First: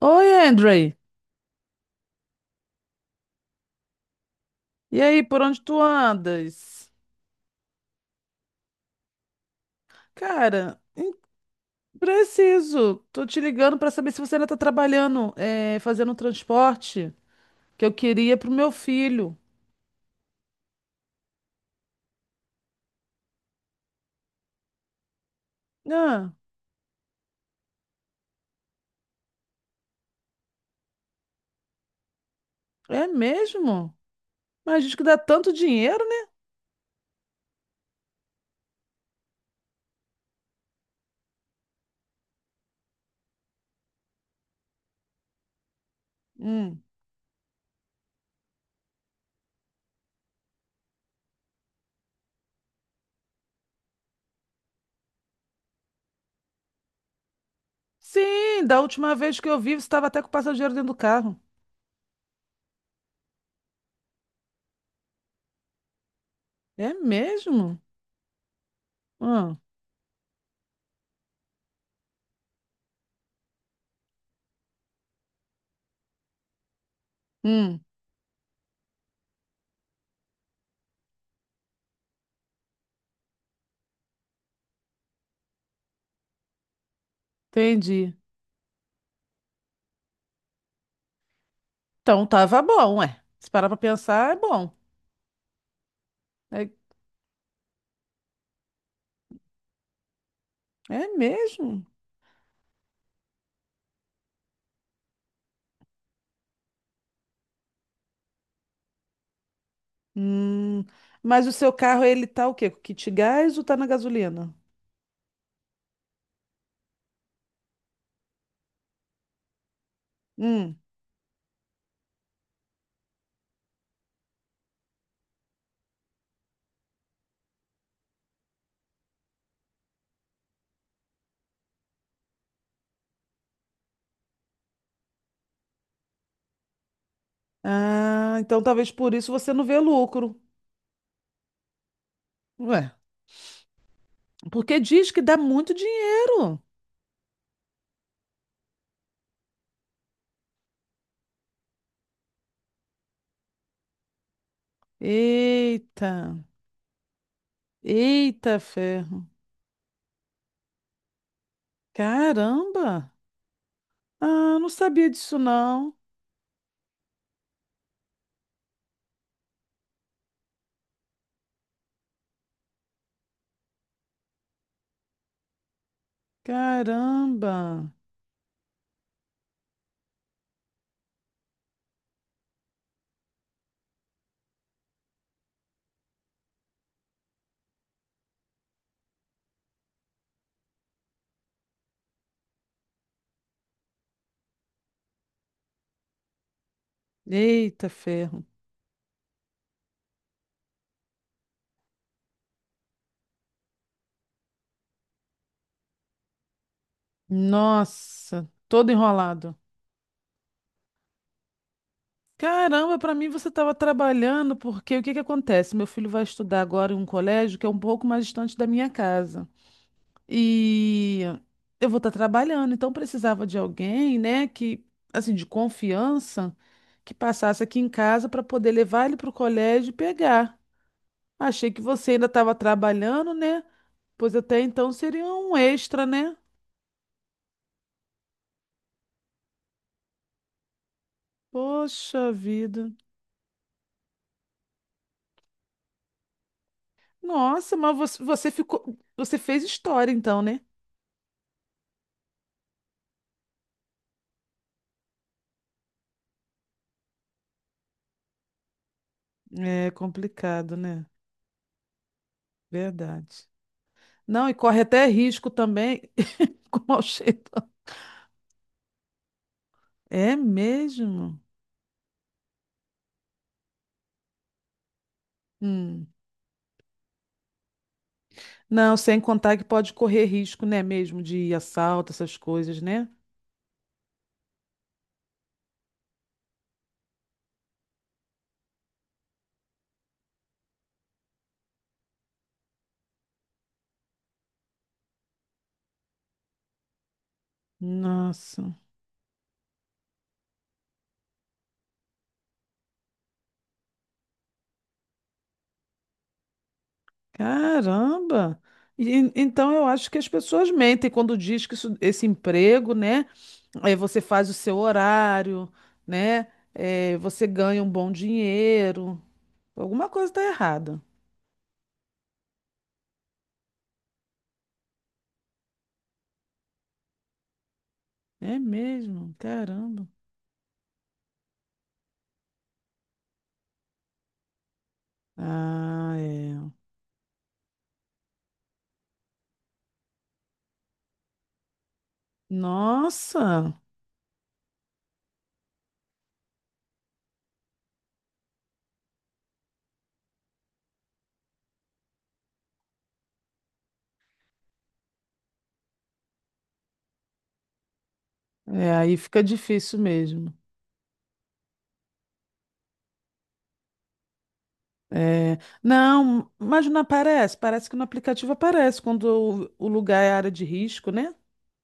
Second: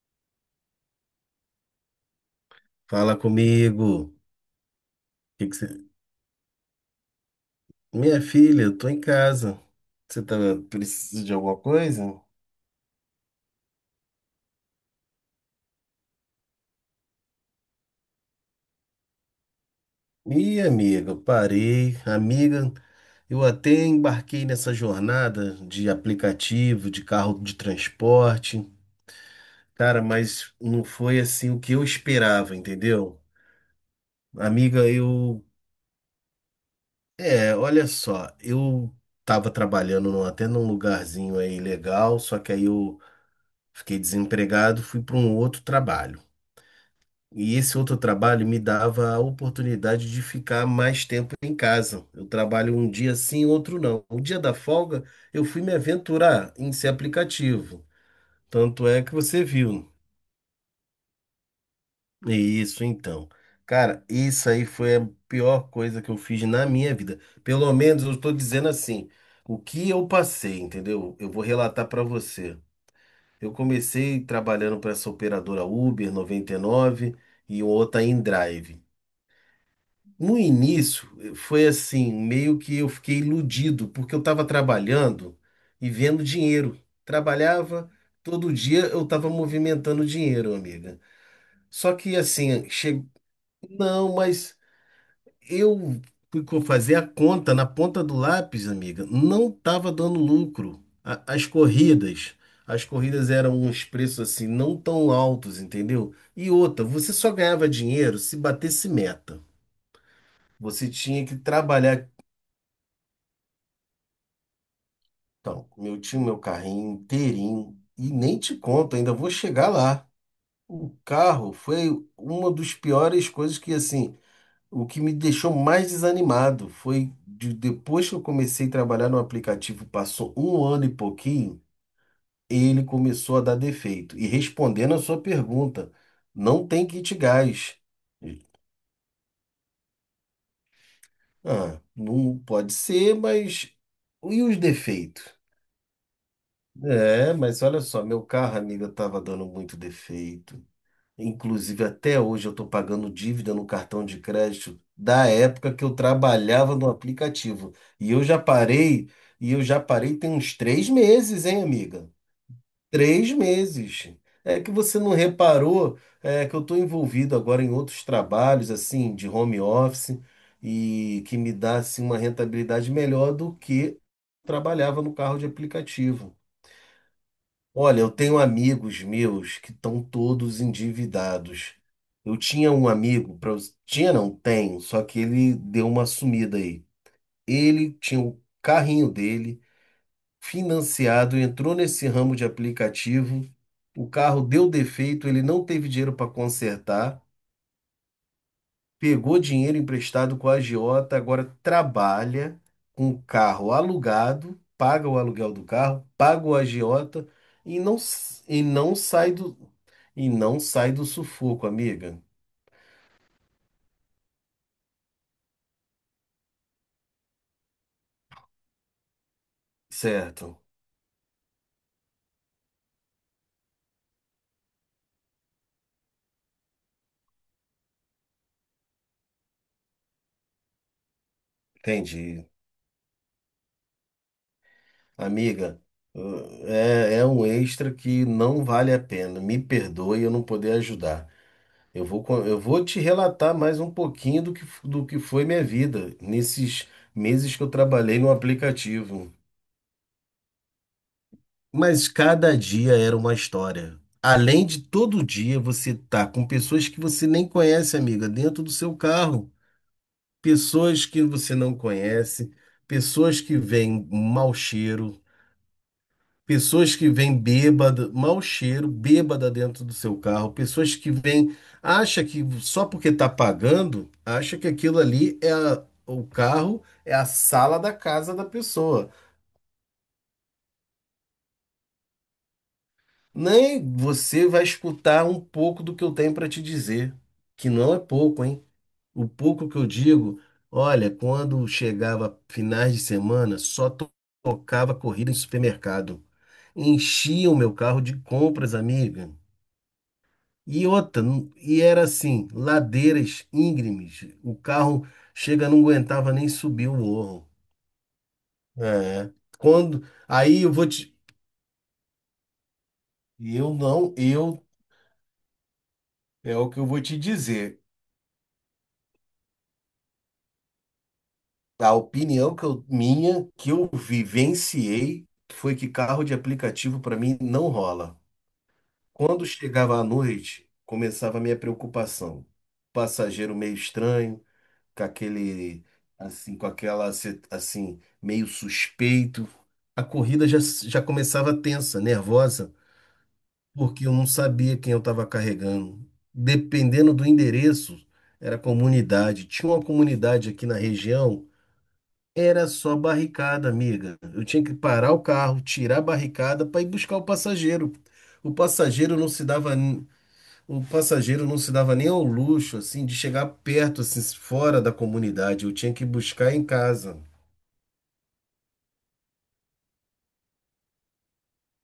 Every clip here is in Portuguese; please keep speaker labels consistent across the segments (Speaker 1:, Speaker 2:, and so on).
Speaker 1: Oi, Andrei.
Speaker 2: Fala comigo.
Speaker 1: E aí, por
Speaker 2: Que que
Speaker 1: onde tu
Speaker 2: você-
Speaker 1: andas?
Speaker 2: Minha filha, eu tô em casa. Você tá
Speaker 1: Cara,
Speaker 2: precisa de alguma coisa?
Speaker 1: preciso. Tô te ligando pra saber se você ainda tá trabalhando, é, fazendo um transporte que eu queria pro meu filho.
Speaker 2: Ih, amiga, eu parei. Amiga, eu até embarquei nessa jornada de
Speaker 1: Ah,
Speaker 2: aplicativo, de carro de transporte. Cara, mas não foi assim o que eu esperava,
Speaker 1: é
Speaker 2: entendeu?
Speaker 1: mesmo? Mas
Speaker 2: Amiga,
Speaker 1: diz que dá
Speaker 2: eu.
Speaker 1: tanto dinheiro, né?
Speaker 2: É, olha só, eu tava trabalhando até num lugarzinho aí legal, só que aí eu fiquei desempregado, fui para um outro trabalho.
Speaker 1: Hum.
Speaker 2: E esse outro trabalho me dava a oportunidade de ficar mais tempo em casa. Eu trabalho um dia sim, outro não. O dia da folga, eu fui me aventurar em ser aplicativo.
Speaker 1: Sim, da
Speaker 2: Tanto é que
Speaker 1: última vez
Speaker 2: você
Speaker 1: que eu vi, você
Speaker 2: viu,
Speaker 1: estava até com o passageiro dentro do carro.
Speaker 2: né? Isso, então. Cara, isso aí foi a pior coisa que eu fiz na
Speaker 1: É
Speaker 2: minha vida. Pelo
Speaker 1: mesmo?
Speaker 2: menos eu estou dizendo assim,
Speaker 1: Ah,
Speaker 2: o que eu passei, entendeu? Eu vou relatar para você. Eu comecei trabalhando para essa operadora Uber 99 e nove e
Speaker 1: hum,
Speaker 2: outra em Drive. No início, foi assim, meio que eu fiquei iludido, porque eu estava trabalhando e vendo dinheiro. Trabalhava,
Speaker 1: entendi.
Speaker 2: todo dia eu estava movimentando dinheiro, amiga. Só que
Speaker 1: Então tava
Speaker 2: assim,
Speaker 1: bom,
Speaker 2: chegou.
Speaker 1: ué. Se parar pra
Speaker 2: Não,
Speaker 1: pensar, é
Speaker 2: mas
Speaker 1: bom.
Speaker 2: eu fui
Speaker 1: É,
Speaker 2: fazer a conta na ponta do lápis, amiga, não estava dando lucro.
Speaker 1: é
Speaker 2: As
Speaker 1: mesmo?
Speaker 2: corridas, eram uns preços assim, não tão altos, entendeu? E outra, você só ganhava dinheiro se batesse meta.
Speaker 1: Hum,
Speaker 2: Você tinha que
Speaker 1: mas o seu carro,
Speaker 2: trabalhar.
Speaker 1: ele tá o quê? Com kit gás ou tá na gasolina?
Speaker 2: Então, meu tinha meu carrinho inteirinho e nem te conto, ainda vou chegar lá.
Speaker 1: Hum.
Speaker 2: O carro foi uma das piores coisas que, assim, o que me deixou mais desanimado foi de, depois que eu comecei a trabalhar no aplicativo, passou um ano e pouquinho, ele começou a dar defeito. E respondendo a sua pergunta, não tem kit gás.
Speaker 1: Ah, então talvez por isso você não vê lucro.
Speaker 2: Ah, não pode
Speaker 1: Ué,
Speaker 2: ser, mas e os
Speaker 1: porque diz que
Speaker 2: defeitos?
Speaker 1: dá muito dinheiro.
Speaker 2: É, mas olha só, meu carro, amiga, estava dando muito defeito. Inclusive, até hoje eu estou pagando dívida no cartão de crédito da época que eu
Speaker 1: Eita,
Speaker 2: trabalhava no aplicativo. E eu já
Speaker 1: eita
Speaker 2: parei,
Speaker 1: ferro.
Speaker 2: e eu já parei tem uns 3 meses, hein, amiga?
Speaker 1: Caramba.
Speaker 2: 3 meses.
Speaker 1: Ah,
Speaker 2: É
Speaker 1: não
Speaker 2: que você
Speaker 1: sabia
Speaker 2: não
Speaker 1: disso não.
Speaker 2: reparou, é que eu estou envolvido agora em outros trabalhos, assim, de home office, e que me dá, assim, uma rentabilidade melhor do que trabalhava no carro de aplicativo.
Speaker 1: Caramba.
Speaker 2: Olha, eu tenho amigos meus que estão todos endividados. Eu tinha um amigo, tinha não, tenho, só que ele deu uma sumida aí. Ele tinha o carrinho dele financiado, entrou nesse ramo de aplicativo, o carro deu defeito, ele não teve dinheiro para consertar,
Speaker 1: Eita ferro.
Speaker 2: pegou dinheiro emprestado com a agiota, agora trabalha com o carro alugado, paga o aluguel do carro, paga o agiota e
Speaker 1: Nossa, todo enrolado.
Speaker 2: não sai do sufoco, amiga.
Speaker 1: Caramba, para mim você estava trabalhando, porque o que que acontece? Meu filho vai estudar agora em um colégio que é um pouco mais distante da minha casa.
Speaker 2: Certo,
Speaker 1: E eu vou estar trabalhando, então precisava de alguém, né, que assim, de confiança, que passasse aqui em casa para poder levar ele para o colégio e pegar. Achei que você ainda
Speaker 2: entendi.
Speaker 1: estava trabalhando, né? Pois até então seria um
Speaker 2: Amiga,
Speaker 1: extra, né?
Speaker 2: é um extra que não vale a pena. Me perdoe eu não poder ajudar.
Speaker 1: Poxa
Speaker 2: Eu vou
Speaker 1: vida.
Speaker 2: te relatar mais um pouquinho do que foi minha vida nesses meses que eu
Speaker 1: Nossa, mas
Speaker 2: trabalhei
Speaker 1: você,
Speaker 2: no
Speaker 1: você ficou,
Speaker 2: aplicativo.
Speaker 1: você fez história então, né?
Speaker 2: Mas cada dia era uma história. Além de todo dia você tá com pessoas que você nem conhece, amiga, dentro do seu carro.
Speaker 1: É complicado, né?
Speaker 2: Pessoas que você não conhece, pessoas
Speaker 1: Verdade.
Speaker 2: que vêm
Speaker 1: Não,
Speaker 2: mau
Speaker 1: e corre até
Speaker 2: cheiro,
Speaker 1: risco também com
Speaker 2: pessoas
Speaker 1: mau
Speaker 2: que vêm
Speaker 1: cheiro.
Speaker 2: bêbada, mau cheiro, bêbada dentro do seu
Speaker 1: É
Speaker 2: carro, pessoas que
Speaker 1: mesmo?
Speaker 2: vêm, acha que só porque tá pagando, acha que aquilo ali é
Speaker 1: Hum.
Speaker 2: o carro, é a sala da casa da
Speaker 1: Não,
Speaker 2: pessoa.
Speaker 1: sem contar que pode correr risco, né, mesmo de assalto, essas coisas, né?
Speaker 2: Nem você vai escutar um pouco do que eu tenho para te dizer, que não é pouco, hein? O pouco que eu digo, olha, quando chegava finais de semana, só tocava corrida em supermercado. Enchia o meu carro de
Speaker 1: Nossa,
Speaker 2: compras, amiga. E outra, e era assim, ladeiras íngremes. O carro chega, não aguentava nem subir o morro.
Speaker 1: caramba! E- e-
Speaker 2: É.
Speaker 1: então eu
Speaker 2: Quando,
Speaker 1: acho que as
Speaker 2: aí
Speaker 1: pessoas
Speaker 2: eu vou
Speaker 1: mentem
Speaker 2: te,
Speaker 1: quando diz que esse emprego, né?
Speaker 2: eu
Speaker 1: Aí
Speaker 2: não,
Speaker 1: você faz o
Speaker 2: eu
Speaker 1: seu horário, né?
Speaker 2: é o que eu vou
Speaker 1: É,
Speaker 2: te
Speaker 1: você
Speaker 2: dizer.
Speaker 1: ganha um bom dinheiro. Alguma coisa está errada.
Speaker 2: A opinião que eu, minha, que eu vivenciei, foi que carro de aplicativo para mim não rola.
Speaker 1: É mesmo,
Speaker 2: Quando chegava à
Speaker 1: caramba.
Speaker 2: noite, começava a minha preocupação. Passageiro meio estranho, com aquele,
Speaker 1: Ah, é.
Speaker 2: assim, com aquela, assim, meio suspeito. A corrida já começava tensa, nervosa,
Speaker 1: Nossa,
Speaker 2: porque eu não sabia quem eu estava carregando. Dependendo do endereço, era comunidade. Tinha uma comunidade aqui na região era só barricada, amiga. Eu tinha que parar o carro, tirar a barricada para ir buscar o passageiro. O
Speaker 1: é, aí
Speaker 2: passageiro não
Speaker 1: fica
Speaker 2: se dava,
Speaker 1: difícil
Speaker 2: n-
Speaker 1: mesmo.
Speaker 2: O passageiro não se dava nem ao luxo assim de chegar perto assim fora da
Speaker 1: É,
Speaker 2: comunidade. Eu tinha que
Speaker 1: não,
Speaker 2: buscar em
Speaker 1: mas não
Speaker 2: casa.
Speaker 1: aparece. Parece que no aplicativo aparece quando o lugar é área de risco, né?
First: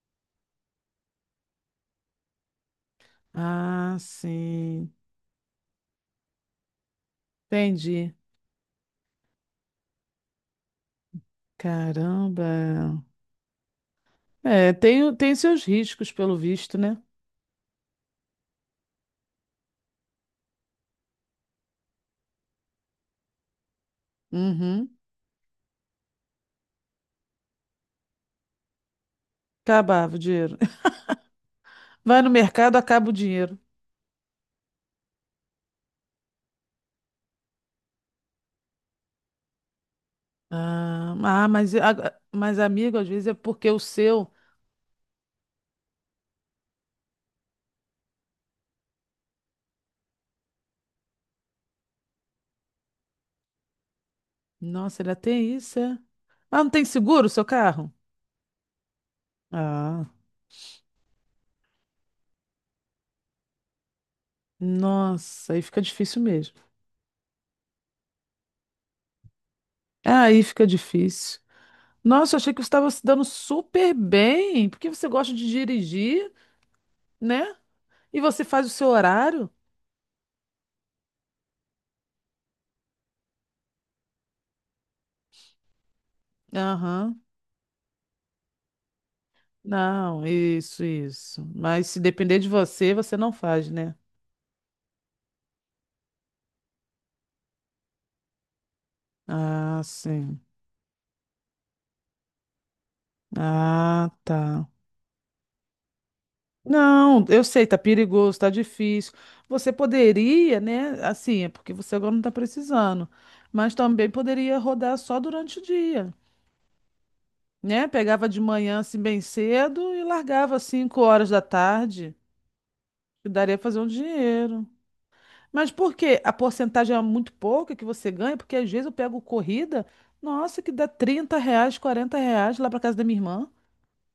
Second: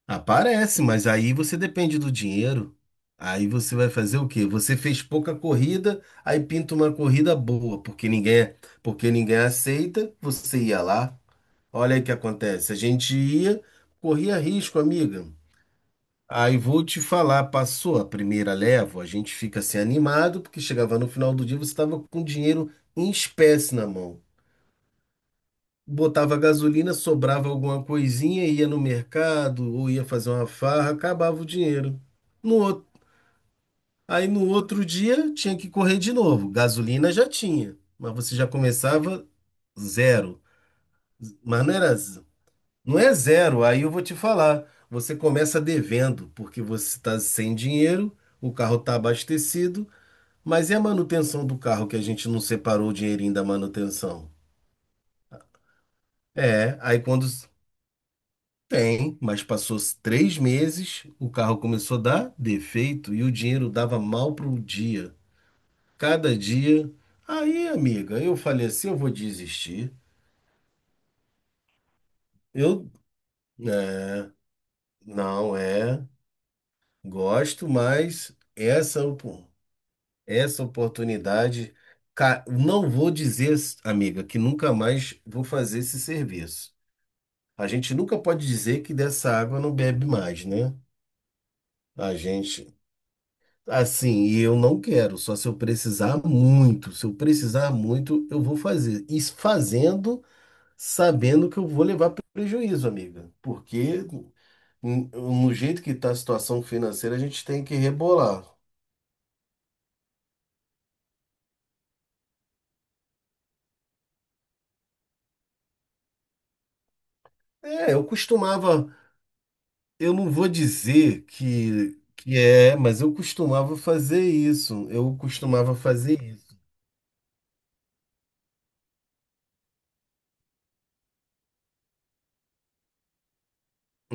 Speaker 2: Aparece, mas aí você depende do dinheiro. Aí você vai
Speaker 1: Ah,
Speaker 2: fazer o quê? Você
Speaker 1: sim.
Speaker 2: fez pouca corrida, aí pinta uma corrida boa,
Speaker 1: Entendi.
Speaker 2: porque ninguém aceita, você ia lá. Olha aí o que acontece. A
Speaker 1: Caramba.
Speaker 2: gente ia, corria
Speaker 1: É,
Speaker 2: risco,
Speaker 1: tem, o-
Speaker 2: amiga.
Speaker 1: tem seus riscos, pelo
Speaker 2: Aí
Speaker 1: visto,
Speaker 2: vou
Speaker 1: né?
Speaker 2: te falar, passou a primeira leva, a gente fica assim animado, porque chegava no final do dia, você estava com dinheiro em espécie na mão.
Speaker 1: Uhum.
Speaker 2: Botava gasolina, sobrava alguma coisinha, ia no mercado ou ia
Speaker 1: Acabava o
Speaker 2: fazer uma
Speaker 1: dinheiro.
Speaker 2: farra, acabava o dinheiro.
Speaker 1: Vai no
Speaker 2: No
Speaker 1: mercado,
Speaker 2: outro,
Speaker 1: acaba o dinheiro.
Speaker 2: aí no outro dia tinha que correr de novo. Gasolina já tinha, mas você já começava zero.
Speaker 1: Ah, ah,
Speaker 2: Mas
Speaker 1: mas,
Speaker 2: não era.
Speaker 1: mas, amigo,
Speaker 2: Não
Speaker 1: às
Speaker 2: é
Speaker 1: vezes é
Speaker 2: zero,
Speaker 1: porque o
Speaker 2: aí eu vou te
Speaker 1: seu.
Speaker 2: falar. Você começa devendo, porque você está sem dinheiro, o carro está abastecido, mas e a manutenção do carro que a gente não separou o dinheirinho da manutenção?
Speaker 1: Nossa, ele tem isso, é? Ah, não
Speaker 2: É,
Speaker 1: tem seguro o seu carro?
Speaker 2: tem, mas passou
Speaker 1: Ah,
Speaker 2: 3 meses, o carro começou a dar defeito e o dinheiro dava mal pro dia.
Speaker 1: nossa, aí fica difícil
Speaker 2: Cada
Speaker 1: mesmo.
Speaker 2: dia. Aí, amiga, eu falei assim, eu vou desistir.
Speaker 1: Aí fica difícil. Nossa, eu achei que você estava
Speaker 2: Eu,
Speaker 1: se dando super
Speaker 2: é,
Speaker 1: bem, porque você gosta de
Speaker 2: não é,
Speaker 1: dirigir, né?
Speaker 2: gosto,
Speaker 1: E
Speaker 2: mas
Speaker 1: você faz o seu
Speaker 2: essa, pô.
Speaker 1: horário?
Speaker 2: Essa oportunidade, não vou dizer, amiga, que nunca mais vou fazer esse serviço.
Speaker 1: Aham.
Speaker 2: A gente nunca pode dizer que dessa água não bebe
Speaker 1: Não,
Speaker 2: mais, né?
Speaker 1: isso, isso. Mas se
Speaker 2: A
Speaker 1: depender de
Speaker 2: gente,
Speaker 1: você, você não faz, né?
Speaker 2: assim, e eu não quero, só se eu precisar muito. Se eu precisar muito, eu vou fazer. E
Speaker 1: Ah,
Speaker 2: fazendo,
Speaker 1: sim.
Speaker 2: sabendo que eu vou levar prejuízo, amiga. Porque
Speaker 1: Ah, tá.
Speaker 2: no jeito que está a situação financeira, a
Speaker 1: Não, eu
Speaker 2: gente tem
Speaker 1: sei,
Speaker 2: que
Speaker 1: tá perigoso,
Speaker 2: rebolar.
Speaker 1: tá difícil. Você poderia, né? Assim, é porque você agora não tá precisando, mas também poderia rodar só durante o dia. Né?
Speaker 2: É, eu
Speaker 1: Pegava de manhã
Speaker 2: costumava
Speaker 1: assim bem cedo e
Speaker 2: Eu não vou
Speaker 1: largava às 5
Speaker 2: dizer
Speaker 1: horas da
Speaker 2: que,
Speaker 1: tarde.
Speaker 2: que é, mas eu
Speaker 1: E daria pra
Speaker 2: costumava
Speaker 1: fazer um
Speaker 2: fazer
Speaker 1: dinheiro.
Speaker 2: isso. Eu
Speaker 1: Mas
Speaker 2: costumava
Speaker 1: por quê?
Speaker 2: fazer
Speaker 1: A
Speaker 2: isso.
Speaker 1: porcentagem é muito pouca que você ganha, porque às vezes eu pego corrida, nossa, que dá R$ 30, R$ 40 lá pra casa da minha irmã.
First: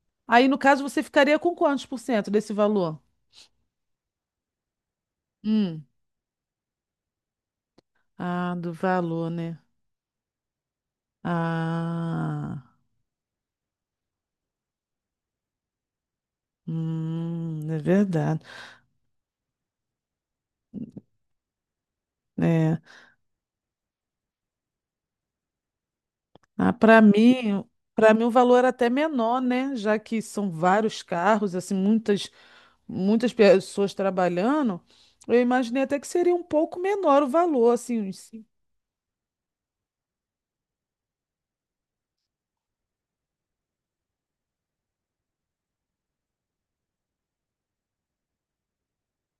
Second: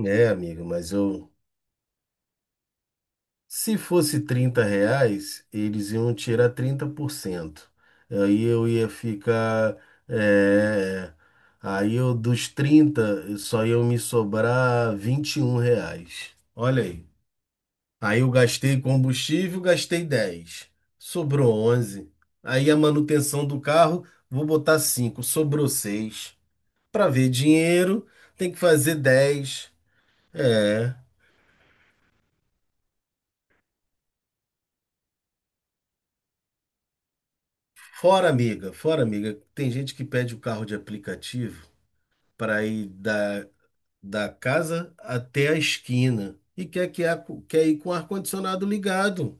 Speaker 2: É,
Speaker 1: Aí, no
Speaker 2: amigo,
Speaker 1: caso,
Speaker 2: mas
Speaker 1: você
Speaker 2: eu.
Speaker 1: ficaria com quantos por cento desse valor?
Speaker 2: Se fosse R$ 30,
Speaker 1: Hum.
Speaker 2: eles iam tirar 30%. Aí
Speaker 1: Ah,
Speaker 2: eu
Speaker 1: do
Speaker 2: ia
Speaker 1: valor, né?
Speaker 2: ficar. É, aí eu, dos
Speaker 1: Ah,
Speaker 2: 30 só iam me sobrar R$ 21. Olha aí.
Speaker 1: é
Speaker 2: Aí eu
Speaker 1: verdade.
Speaker 2: gastei combustível, gastei 10. Sobrou 11. Aí a
Speaker 1: É.
Speaker 2: manutenção do carro, vou botar cinco. Sobrou 6.
Speaker 1: Ah, para
Speaker 2: Para ver
Speaker 1: mim,
Speaker 2: dinheiro,
Speaker 1: para mim o
Speaker 2: tem
Speaker 1: valor
Speaker 2: que
Speaker 1: era até
Speaker 2: fazer
Speaker 1: menor,
Speaker 2: 10.
Speaker 1: né? Já que são
Speaker 2: É.
Speaker 1: vários carros, assim, muitas pessoas trabalhando, eu imaginei até que seria um pouco menor o valor, assim.
Speaker 2: Fora, amiga. Fora, amiga. Tem gente que pede o carro de aplicativo para ir da casa até a esquina e quer ir com o ar-condicionado ligado.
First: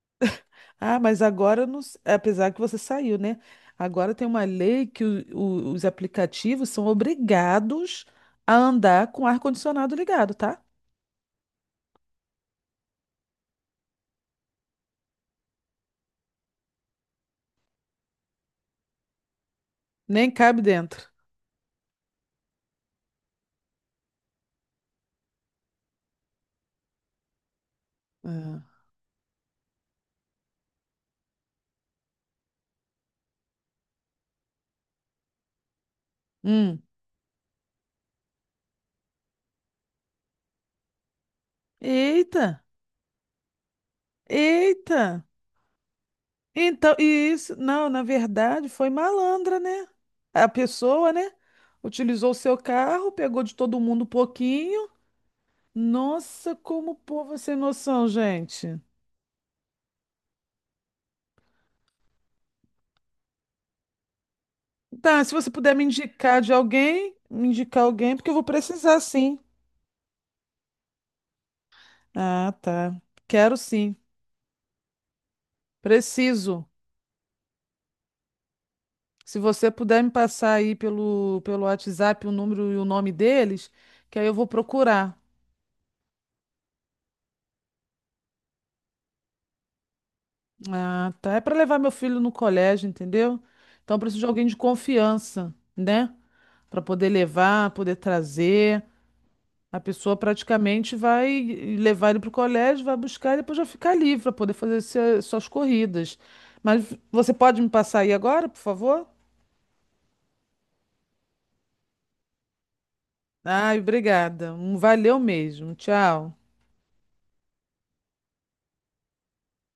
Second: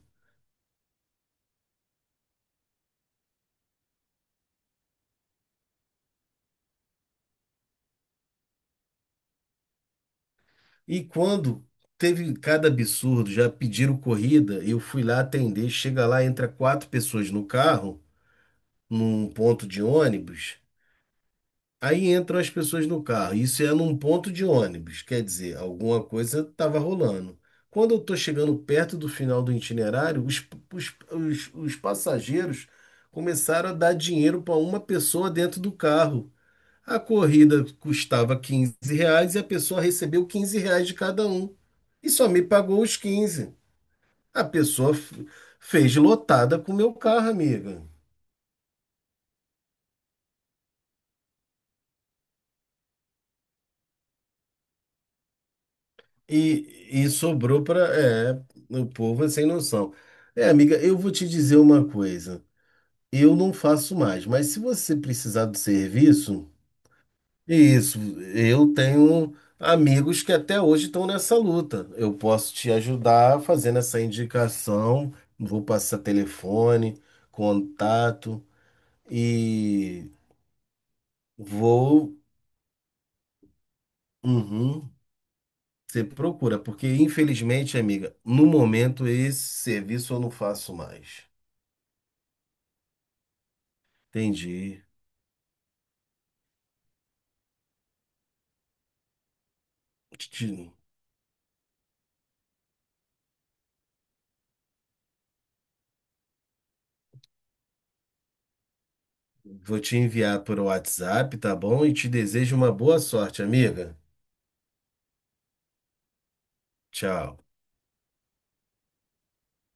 Speaker 1: Ah, mas agora, não s- apesar que você saiu, né? Agora tem uma lei que os aplicativos são obrigados a andar com o ar-condicionado ligado, tá?
Speaker 2: E quando teve cada absurdo, já pediram corrida, eu fui lá atender, chega lá, entra quatro pessoas no carro, num ponto de
Speaker 1: Nem
Speaker 2: ônibus.
Speaker 1: cabe dentro.
Speaker 2: Aí entram as pessoas no carro. Isso é num ponto de ônibus, quer dizer, alguma coisa estava rolando. Quando eu estou chegando
Speaker 1: Ah.
Speaker 2: perto do final do itinerário, os passageiros começaram a dar dinheiro para uma pessoa dentro do carro.
Speaker 1: Hum.
Speaker 2: A corrida custava R$ 15 e a pessoa recebeu R$ 15 de cada um. E só me
Speaker 1: Eita!
Speaker 2: pagou os 15. A pessoa
Speaker 1: Eita!
Speaker 2: fez lotada com o meu
Speaker 1: Então, e
Speaker 2: carro,
Speaker 1: isso,
Speaker 2: amiga.
Speaker 1: não, na verdade, foi malandra, né? A pessoa, né? Utilizou o seu carro, pegou de todo mundo um pouquinho. Nossa, como o
Speaker 2: E
Speaker 1: povo é sem
Speaker 2: sobrou para.
Speaker 1: noção,
Speaker 2: É,
Speaker 1: gente.
Speaker 2: o povo é sem noção. É, amiga, eu vou te dizer uma coisa. Eu não faço mais, mas se você
Speaker 1: Tá, se
Speaker 2: precisar
Speaker 1: você
Speaker 2: do
Speaker 1: puder me indicar
Speaker 2: serviço.
Speaker 1: de alguém, me indicar
Speaker 2: Isso,
Speaker 1: alguém, porque eu vou
Speaker 2: eu
Speaker 1: precisar
Speaker 2: tenho
Speaker 1: sim.
Speaker 2: amigos que até hoje estão nessa luta. Eu
Speaker 1: Ah,
Speaker 2: posso te
Speaker 1: tá.
Speaker 2: ajudar
Speaker 1: Quero
Speaker 2: fazendo
Speaker 1: sim.
Speaker 2: essa indicação, vou passar
Speaker 1: Preciso.
Speaker 2: telefone, contato
Speaker 1: Se você puder
Speaker 2: e
Speaker 1: me passar aí pelo
Speaker 2: vou.
Speaker 1: WhatsApp o número e o nome deles, que aí eu vou
Speaker 2: Uhum,
Speaker 1: procurar.
Speaker 2: você procura, porque infelizmente, amiga, no momento esse serviço eu não faço
Speaker 1: Ah,
Speaker 2: mais.
Speaker 1: tá. É para levar meu filho no colégio, entendeu? Então eu preciso de alguém de
Speaker 2: Entendi.
Speaker 1: confiança, né? Para poder levar, poder trazer. A pessoa
Speaker 2: Te-
Speaker 1: praticamente vai levar ele para o colégio, vai buscar e depois vai ficar livre para poder fazer suas corridas. Mas você pode me passar aí agora, por favor?
Speaker 2: Vou te enviar por WhatsApp, tá bom? E te desejo uma boa sorte,
Speaker 1: Ai,
Speaker 2: amiga.
Speaker 1: obrigada. Um Valeu mesmo. Tchau.
Speaker 2: Tchau.